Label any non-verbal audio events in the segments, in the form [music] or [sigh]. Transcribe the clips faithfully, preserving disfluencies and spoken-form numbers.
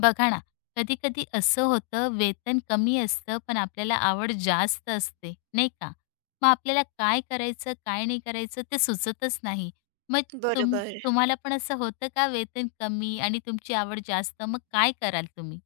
बघा ना, कधी-कधी असं होतं वेतन कमी असतं, पण आपल्याला आवड जास्त असते, नाही का? मग आपल्याला काय करायचं, काय नाही करायचं ते सुचतच नाही. मग तुम बरोबर. तुम्हाला पण असं होतं का वेतन कमी आणि तुमची आवड जास्त, मग काय कराल तुम्ही?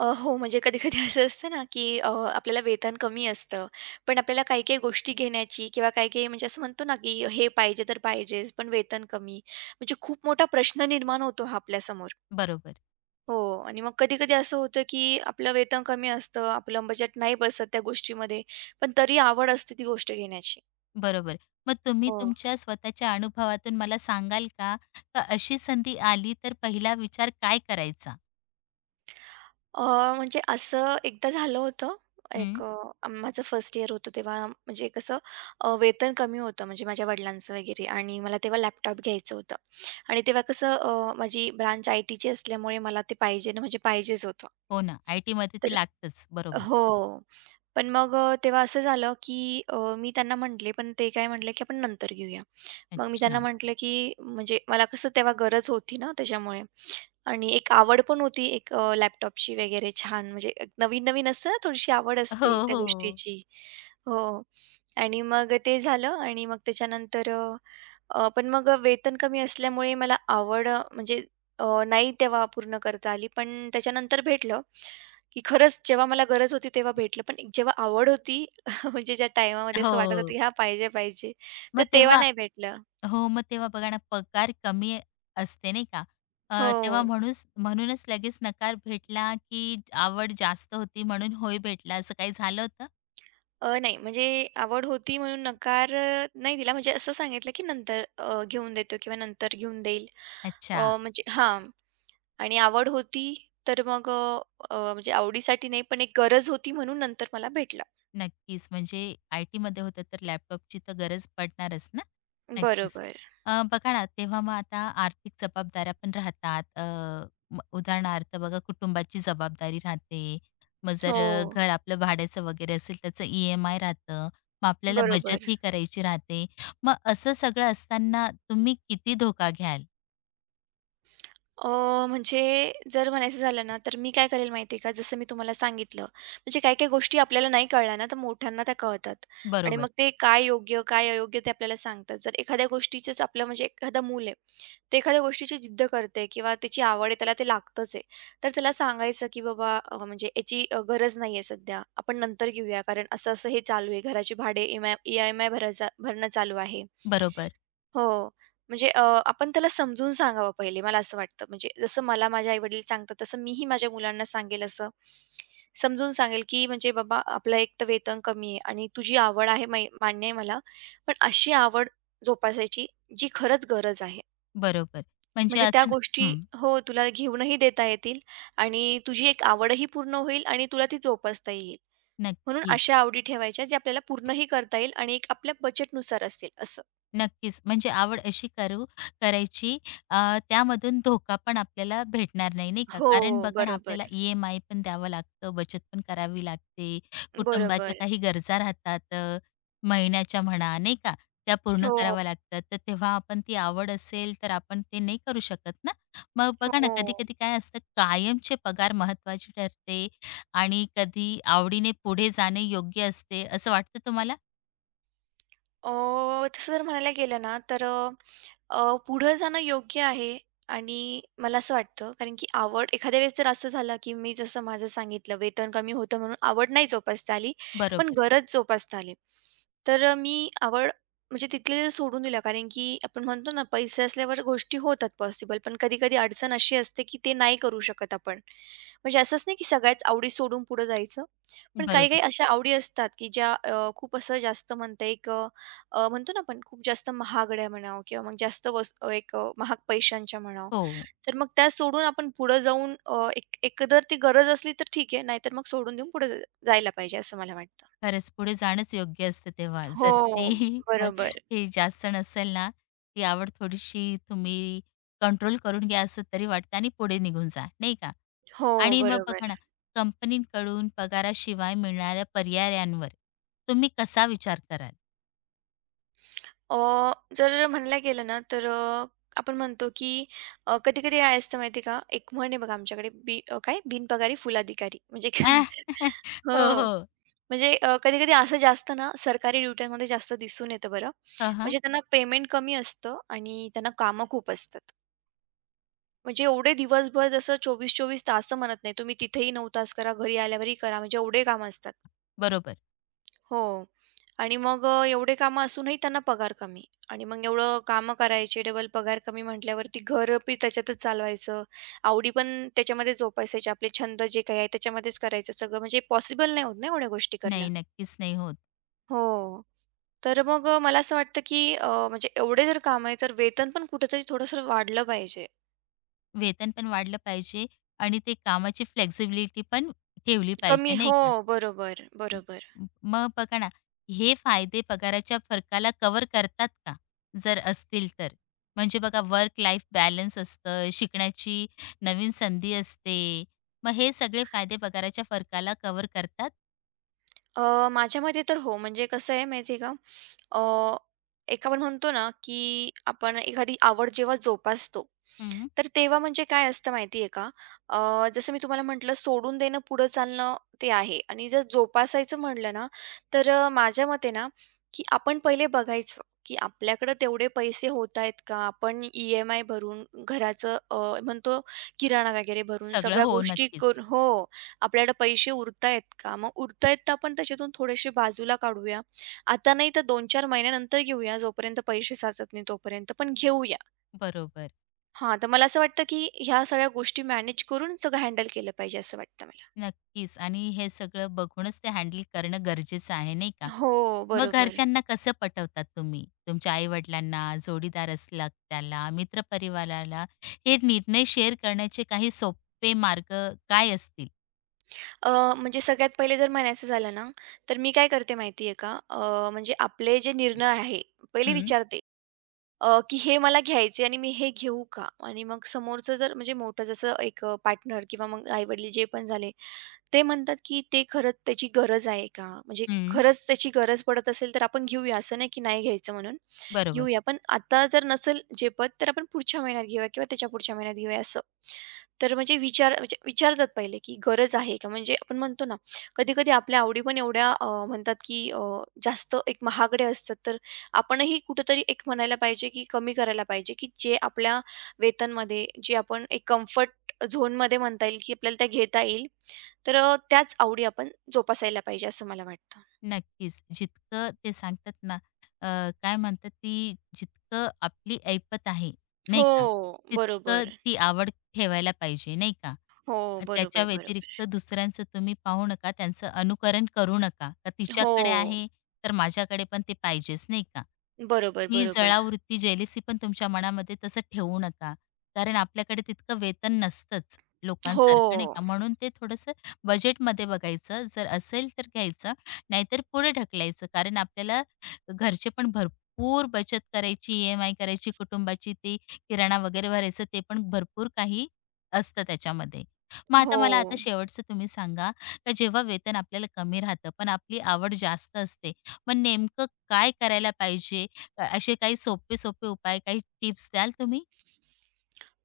अ, हो, म्हणजे कधी-कधी असं असतं ना, की अ, आपल्याला वेतन कमी असतं, पण आपल्याला काही-काही गोष्टी घेण्याची किंवा काही-काही म्हणजे असं म्हणतो ना, की हे पाहिजे तर पाहिजेच, पण वेतन कमी. म्हणजे खूप मोठा प्रश्न निर्माण होतो हा आपल्यासमोर. बरोबर, हो. आणि मग कधी-कधी असं होतं, की आपलं वेतन कमी असतं, आपलं बजेट नाही बसत त्या गोष्टीमध्ये, पण तरी आवड असते ती गोष्ट घेण्याची. बरोबर. मग तुम्ही हो. तुमच्या स्वतःच्या अनुभवातून मला सांगाल का? का अशी संधी आली तर पहिला विचार काय करायचा? अ, म्हणजे असं एकदा झालं होतं. एक हं, अ, माझं फर्स्ट इयर होतं तेव्हा म्हणजे कसं. अ, वेतन कमी होतं म्हणजे माझ्या वडिलांचं वगैरे आणि मला तेव्हा लॅपटॉप घ्यायचं होतं आणि तेव्हा कसं, अ, माझी ब्रांच आय-टीची असल्यामुळे मला ते पाहिजे ना म्हणजे पाहिजेच होतं. हो ना, आय-टीमध्ये ती लागतंच. बरोबर. हो. पण मग अ, तेव्हा असं झालं, की अ, मी त्यांना म्हटले, पण ते काय म्हटले, की "आपण नंतर घेऊया." मग मी त्यांना अच्छा. म्हटलं, की म्हणजे मला कसं तेव्हा गरज होती ना त्याच्यामुळे आणि एक आवड पण होती एक अ, लॅपटॉपची वगैरे छान म्हणजे नवीन-नवीन असतं ना थोडीशी आवड हो, असते त्या हो. गोष्टीची. हो. आणि मग ते झालं आणि मग त्याच्यानंतर अ, अ, पण मग वेतन कमी असल्यामुळे मला आवड अ, म्हणजे अ, नाही तेव्हा पूर्ण करता आली. पण त्याच्यानंतर भेटलं, की खरंच जेव्हा मला गरज होती तेव्हा भेटलं. पण एक जेव्हा आवड होती [laughs] म्हणजे ज्या टाईमामध्ये असं वाटत होतं, हो. की हां, पाहिजे, पाहिजे, तर मग तेव्हा तेव्हा नाही भेटलं. हो, मग तेव्हा बघा ना पगार कमी असते नाही का? अ, हो. तेव्हा म्हणूस म्हणूनच लगेच नकार भेटला की आवड जास्त होती म्हणून होय भेटला असं काही झालं होतं? अ, नाही म्हणजे आवड होती म्हणून नकार अ, नाही दिला. म्हणजे असं सांगितलं, की नंतर अ, घेऊन देतो किंवा नंतर घेऊन देईल. अ, अच्छा. म्हणजे हां. आणि आवड होती तर मग अ, अ, म्हणजे आवडीसाठी नाही, पण एक गरज होती म्हणून नंतर मला भेटलं. नक्कीच. म्हणजे आय-टीमध्ये होतं तर लॅपटॉपची तर गरज पडणारच ना? नक्कीच. बरोबर. अ, बघा ना, तेव्हा मग आता आर्थिक जबाबदाऱ्या पण राहतात. अ, म उदाहरणार्थ बघा कुटुंबाची जबाबदारी राहते. मग जर अ, हो, घर आपलं भाड्याचं वगैरे असेल त्याचं ई एम आय राहतं. मग आपल्याला बरोबर. बचतही करायची राहते. मग असं सगळं असताना तुम्ही किती धोका घ्याल? अ, म्हणजे जर म्हणायचं झालं ना, तर मी काय करेल माहिती आहे का, जसं मी तुम्हाला सांगितलं, म्हणजे काही-काही गोष्टी आपल्याला नाही कळल्या ना, तर मोठ्यांना त्या कळतात आणि बरोबर, मग ते काय योग्य, काय अयोग्य ते आपल्याला सांगतात. जर एखाद्या गोष्टीचंच आपलं म्हणजे एखादं मूल आहे, ते एखाद्या गोष्टीची जिद्द करतंय किंवा त्याची आवड आहे, त्याला ते लागतंच आहे, तर त्याला सांगायचं की "बाबा अ, म्हणजे याची अ, गरज नाही आहे सध्या. आपण नंतर घेऊया कारण असं-असं हे चालू आहे. घराची भाडे ईम ई-एम-आय भरायचा भरणं चालू आहे." बरोबर, हो. म्हणजे अ, आपण त्याला समजून सांगावं पहिले मला असं वाटतं. म्हणजे जसं मला माझे आई-वडील सांगतात तसं मीही माझ्या मुलांना सांगेल असं. समजून सांगेल, की म्हणजे "बाबा आपलं एक तर वेतन कमी आहे आणि तुझी आवड आहे मै मान्य आहे मला. पण अशी आवड जोपासायची जी खरंच गरज आहे. बरोबर. म्हणजे म्हणजे त्या असं न- गोष्टी हं, हो, तुला घेऊनही देता येतील आणि तुझी एक आवडही पूर्ण होईल आणि तुला ती जोपासता येईल. म्हणून नक्कीच. अशा आवडी ठेवायच्या जे आपल्याला पूर्णही करता येईल आणि एक आपल्या बजेटनुसार असेल." असं. नक्कीच. म्हणजे आवड अशी करू करायची अ, त्यामधून धोका पण आपल्याला भेटणार नाही, नाही का? कारण हो, बघा ना, आपल्याला बरोबर. ई एम आय पण द्यावं लागतं, बचत पण करावी लागते, कुटुंबाच्या बरोबर. काही गरजा राहतात अ, महिन्याच्या म्हणा, नाही का? त्या पूर्ण हो, कराव्या लागतात. तर तेव्हा आपण ती आवड असेल तर आपण ते नाही करू शकत ना. मग बघा ना, हो. कधी-कधी काय असतं, कायमचे पगार महत्त्वाचे ठरते आणि कधी आवडीने पुढे जाणे योग्य असते, असं वाटतं तुम्हाला? अ, तसं जर म्हणायला गेलं ना तर अ, अ, पुढं जाणं योग्य आहे आणि मला असं वाटतं कारण की आवड एखाद्या वेळेस जर असं झालं की मी जसं माझं सांगितलं वेतन कमी होतं म्हणून आवड नाही जोपासता आली पण बरोबर, गरज जोपासता आली. तर मी आवड म्हणजे तिथले जे सोडून दिलं कारण की आपण म्हणतो ना पैसे असल्यावर गोष्टी होतात पॉसिबल पण कधी-कधी अडचण अशी असते की ते नाही करू शकत आपण. म्हणजे असंच नाही की सगळ्याच आवडी सोडून पुढे जायचं. पण बरोबर. काही-काही अशा आवडी असतात की ज्या अ, खूप असं जास्त म्हणता येईल. अ, म्हणतो ना आपण खूप जास्त महागड्या म्हणावं किंवा मग जास्त वस अ, एक अ, महाग पैशांच्या म्हणावं. हो. तर मग त्या सोडून आपण पुढे जाऊन अ, एक एकंदर ती गरज असली तर ठीक आहे, नाहीतर मग सोडून देऊन पुढे जायला पाहिजे असं मला वाटतं. खरंच पुढे जाणंच योग्य असतं तेव्हा. जर ती हो, [laughs] अ, बरोबर. हे जास्त नसेल ना, ती आवड थोडीशी तुम्ही कंट्रोल करून घ्या असं तरी वाटतं आणि पुढे निघून जा, नाही का? हो, आणि मग बरोबर. बघा ना, कंपनीकडून पगाराशिवाय मिळणाऱ्या पर्यायांवर तुम्ही कसा विचार कराल? अ, जर म्हणायला गेलं ना तर अ, आपण म्हणतो की अ, कधी-कधी काय असतं माहिती का, एक म्हण आहे बघा आमच्याकडे बी अ, काय बिनपगारी फुलाधिकारी म्हणजे आह, [laughs] [laughs] हो, हो. हो. म्हणजे कधी-कधी असं जास्त ना सरकारी ड्युट्यांमध्ये जास्त दिसून येतं बरं. हां, हां. म्हणजे त्यांना पेमेंट कमी असतं आणि त्यांना कामं खूप असतात. म्हणजे एवढे दिवसभर जसं चोवीस चोवीस तास म्हणत नाही, तुम्ही तिथेही नऊ तास करा, घरी आल्यावरही करा, म्हणजे एवढे कामं असतात. बरोबर. हो. आणि मग अ, एवढे कामं असूनही त्यांना पगार कमी आणि मग एवढं कामं करायचे, डबल पगार कमी म्हटल्यावरती घर बी त्याच्यातच चालवायचं, आवडी पण त्याच्यामध्ये जोपासायचे, आपले छंद जे काही आहे त्याच्यामध्येच करायचं सगळं, म्हणजे पॉसिबल नाही होत ना एवढ्या गोष्टी करणं. नाही, नक्कीच नाही होत. हो. तर मग अ, मला असं वाटतं की अ, म्हणजे एवढे जर काम आहे, तर वेतन पण कुठेतरी थोडंसं वाढलं पाहिजे. वेतन पण वाढलं पाहिजे आणि ते कामाची फ्लेक्सिबिलिटी पण ठेवली कमी पाहिजे, नाही हो, बरोबर, बरोबर. मग बघा ना, हे फायदे पगाराच्या फरकाला कव्हर करतात का? जर असतील तर? म्हणजे बघा वर्क लाईफ बॅलन्स असतं, शिकण्याची नवीन संधी असते. मग हे सगळे फायदे पगाराच्या फरकाला कव्हर करतात? अ, माझ्या मते तर हो. म्हणजे कसं आहे माहिती आहे का, अ, एक आपण म्हणतो ना, की आपण एखादी आवड जेव्हा जोपासतो, हं. तर तेव्हा म्हणजे काय असतं माहिती आहे का, अ, जसं मी तुम्हाला म्हटलं सोडून देणं, पुढं चालणं ते आहे आणि जर जोपासायचं म्हटलं ना, तर अ, माझ्या मते ना, की आपण पहिले बघायचं, की आपल्याकडे तेवढे पैसे होत आहेत का? आपण ई-एम-आय भरून घराचं अ, म्हणतो किराणा वगैरे भरून सगळं सगळ्या हो, गोष्टी नक्कीच. करून हो. आपल्याकडे पैसे उरतायत का? मग उरतायत तर आपण त्याच्यातून थोडेसे बाजूला काढूया. आता नाही तर दोन चार महिन्यानंतर घेऊया, जोपर्यंत पैसे साचत नाही तोपर्यंत, पण घेऊया. बरोबर. हां, तर मला असं वाटतं, की ह्या सगळ्या गोष्टी मॅनेज करून सगळं हँडल केलं पाहिजे असं वाटतं मला. नक्कीच. आणि हे सगळं बघूनच ते हँडल करणं गरजेचं आहे, नाही का? हो, हं. मग बरोबर. घरच्यांना कसं पटवतात तुम्ही? तुमच्या आई-वडिलांना, जोडीदार असला त्याला, मित्रपरिवाराला हे निर्णय शेअर करण्याचे काही सोपे मार्ग काय असतील? अ, म्हणजे सगळ्यात पहिले जर म्हणायचं झालं ना, तर मी काय करते माहिती आहे का? अ, म्हणजे आपले जे निर्णय आहे, पहिले हं, विचारते, अ, की हे मला घ्यायचे आणि मी हे घेऊ का? आणि मग समोरचं जर म्हणजे मोठं जसं एक पार्टनर किंवा मग आई जे पण झाले, ते म्हणतात की ते खरंच त्याची गरज आहे का? म्हणजे हं. खरंच त्याची गरज पडत असेल तर आपण घेऊया, असं नाही की नाही घ्यायचं म्हणून. बरोबर. घेऊया, पण आता जर नसेल झेपत तर आपण पुढच्या महिन्यात घेऊया किंवा त्याच्या पुढच्या महिन्यात घेऊया असं. तर म्हणजे विचार म्हणजे विचारतात पहिले की गरज आहे का? म्हणजे आपण म्हणतो ना, कधी-कधी आपल्या आवडी पण एवढ्या अ, म्हणतात की अ, जास्त एक महागड्या असतात, तर आपणही कुठेतरी एक म्हणायला पाहिजे की कमी करायला पाहिजे की जे आपल्या वेतनमध्ये जे आपण एक कम्फर्ट झोनमध्ये म्हणता येईल की आपल्याला त्या घेता येईल. तर अ, त्याच आवडी आपण जोपासायला पाहिजे असं मला वाटतं. नक्कीच. जितकं ते सांगतात ना, अ, काय म्हणतात ती जितकं आपली ऐपत आहे, नाही का, हो, तितकं बरोबर. ती आवड ठेवायला पाहिजे, नाही का? हो, अ, बरोबर, त्याच्या बरोबर. व्यतिरिक्त दुसऱ्यांचं तुम्ही पाहू नका, त्यांचं अनुकरण करू नका. का तिच्याकडे हो, आहे, तर माझ्याकडे पण ते पाहिजेच, नाही का? बरोबर, ती बरोबर. जळावृत्ती, जेलसी पण तुमच्या मनामध्ये तसं ठेवू नका. कारण आपल्याकडे तितकं वेतन नसतंच हो, लोकांसारखं, नाही का? म्हणून ते थोडंसं बजेटमध्ये बघायचं, जर असेल तर घ्यायचं नाहीतर पुढे ढकलायचं. कारण आपल्याला घरचे पण भरपूर बचत करायची, ई एम आय करायची, कुटुंबाची ती किराणा वगैरे भरायचं ते पण भरपूर काही असतं त्याच्यामध्ये. मग आता हो. मला आता शेवटचं तुम्ही सांगा, का जेव्हा वेतन आपल्याला कमी राहतं, पण आपली आवड जास्त असते, मग नेमकं काय करायला पाहिजे? अ, असे काही सोपे-सोपे उपाय, काही टिप्स द्याल तुम्ही?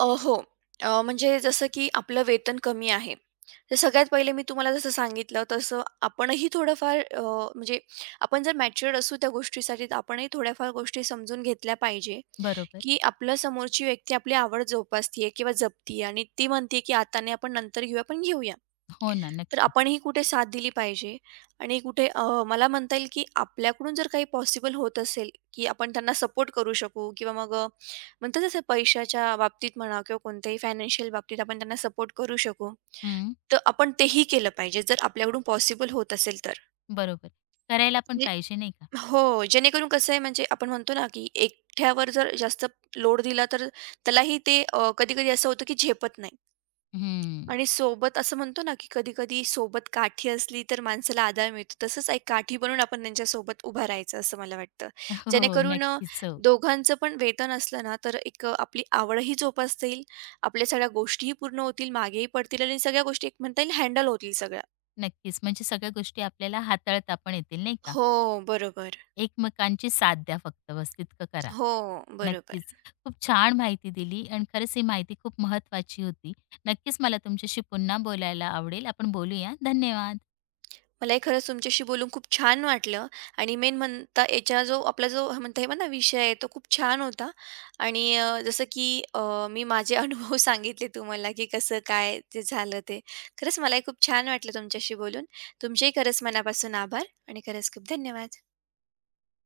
अ, हो. अ, म्हणजे जसं की आपलं वेतन कमी आहे. तर सगळ्यात पहिले मी तुम्हाला जसं सांगितलं तसं आपणही थोडंफार अ, म्हणजे आपण जर मॅच्युअर्ड असू त्या गोष्टीसाठी तर आपणही थोड्याफार गोष्टी समजून घेतल्या पाहिजे, बरोबर. की आपल्या समोरची व्यक्ती आपली आवड जोपासतीये किंवा जपतीये आणि ती म्हणते की आता नाही आपण नंतर घेऊया, पण घेऊया. हो ना, तर नक्कीच. आपणही कुठे साथ दिली पाहिजे आणि कुठे अ, मला म्हणता येईल की आपल्याकडून जर काही पॉसिबल होत असेल, की आपण त्यांना सपोर्ट करू शकू किंवा मग म्हणतात तसं पैशाच्या बाबतीत म्हणा किंवा कोणत्याही फायनान्शियल बाबतीत आपण त्यांना सपोर्ट करू शकू. हं, तर आपण तेही केलं पाहिजे जर आपल्याकडून पॉसिबल होत असेल तर. बरोबर. करायला पण म्हणजे पाहिजे नाही का? हो, जेणेकरून कसं आहे म्हणजे आपण म्हणतो ना, की एकट्यावर जर जास्त लोड दिला तर त्यालाही ते अ, कधी-कधी असं होतं की झेपत नाही. हं. आणि सोबत असं म्हणतो ना, की कधी-कधी सोबत काठी असली तर माणसाला आधार मिळतो. तसंच एक काठी बनून आपण त्यांच्यासोबत उभं राहायचं असं मला वाटतं. [laughs] हो, जेणेकरून अ, नक्कीच. हो. दोघांचं पण वेतन असलं ना, तर एक अ, आपली आवडही जोपासता येईल, आपल्या सगळ्या गोष्टीही पूर्ण होतील, मागेही पडतील आणि सगळ्या गोष्टी एक म्हणता येईल हँडल होतील सगळ्या. नक्कीच. म्हणजे सगळ्या गोष्टी आपल्याला हाताळता पण येतील नाही का? हो, बरोबर. एकमेकांची साथ द्या फक्त बस तितकं करा. हो, नक्कीच. बरोबर. खूप छान माहिती दिली आणि खरंच ही माहिती खूप महत्वाची होती. नक्कीच मला तुमच्याशी पुन्हा बोलायला आवडेल. आपण बोलूया. धन्यवाद. मलाही खरंच तुमच्याशी बोलून खूप छान वाटलं आणि मेन म्हणता याचा जो आपला जो म्हणता येईल ना विषय आहे तो खूप छान होता आणि अ, जसं की अ, मी माझे [laughs] अनुभव सांगितले तुम्हाला की कसं काय ते झालं ते. खरंच मलाही खूप छान वाटलं तुमच्याशी बोलून. तुमचेही खरंच मनापासून आभार आणि खरंच खूप धन्यवाद.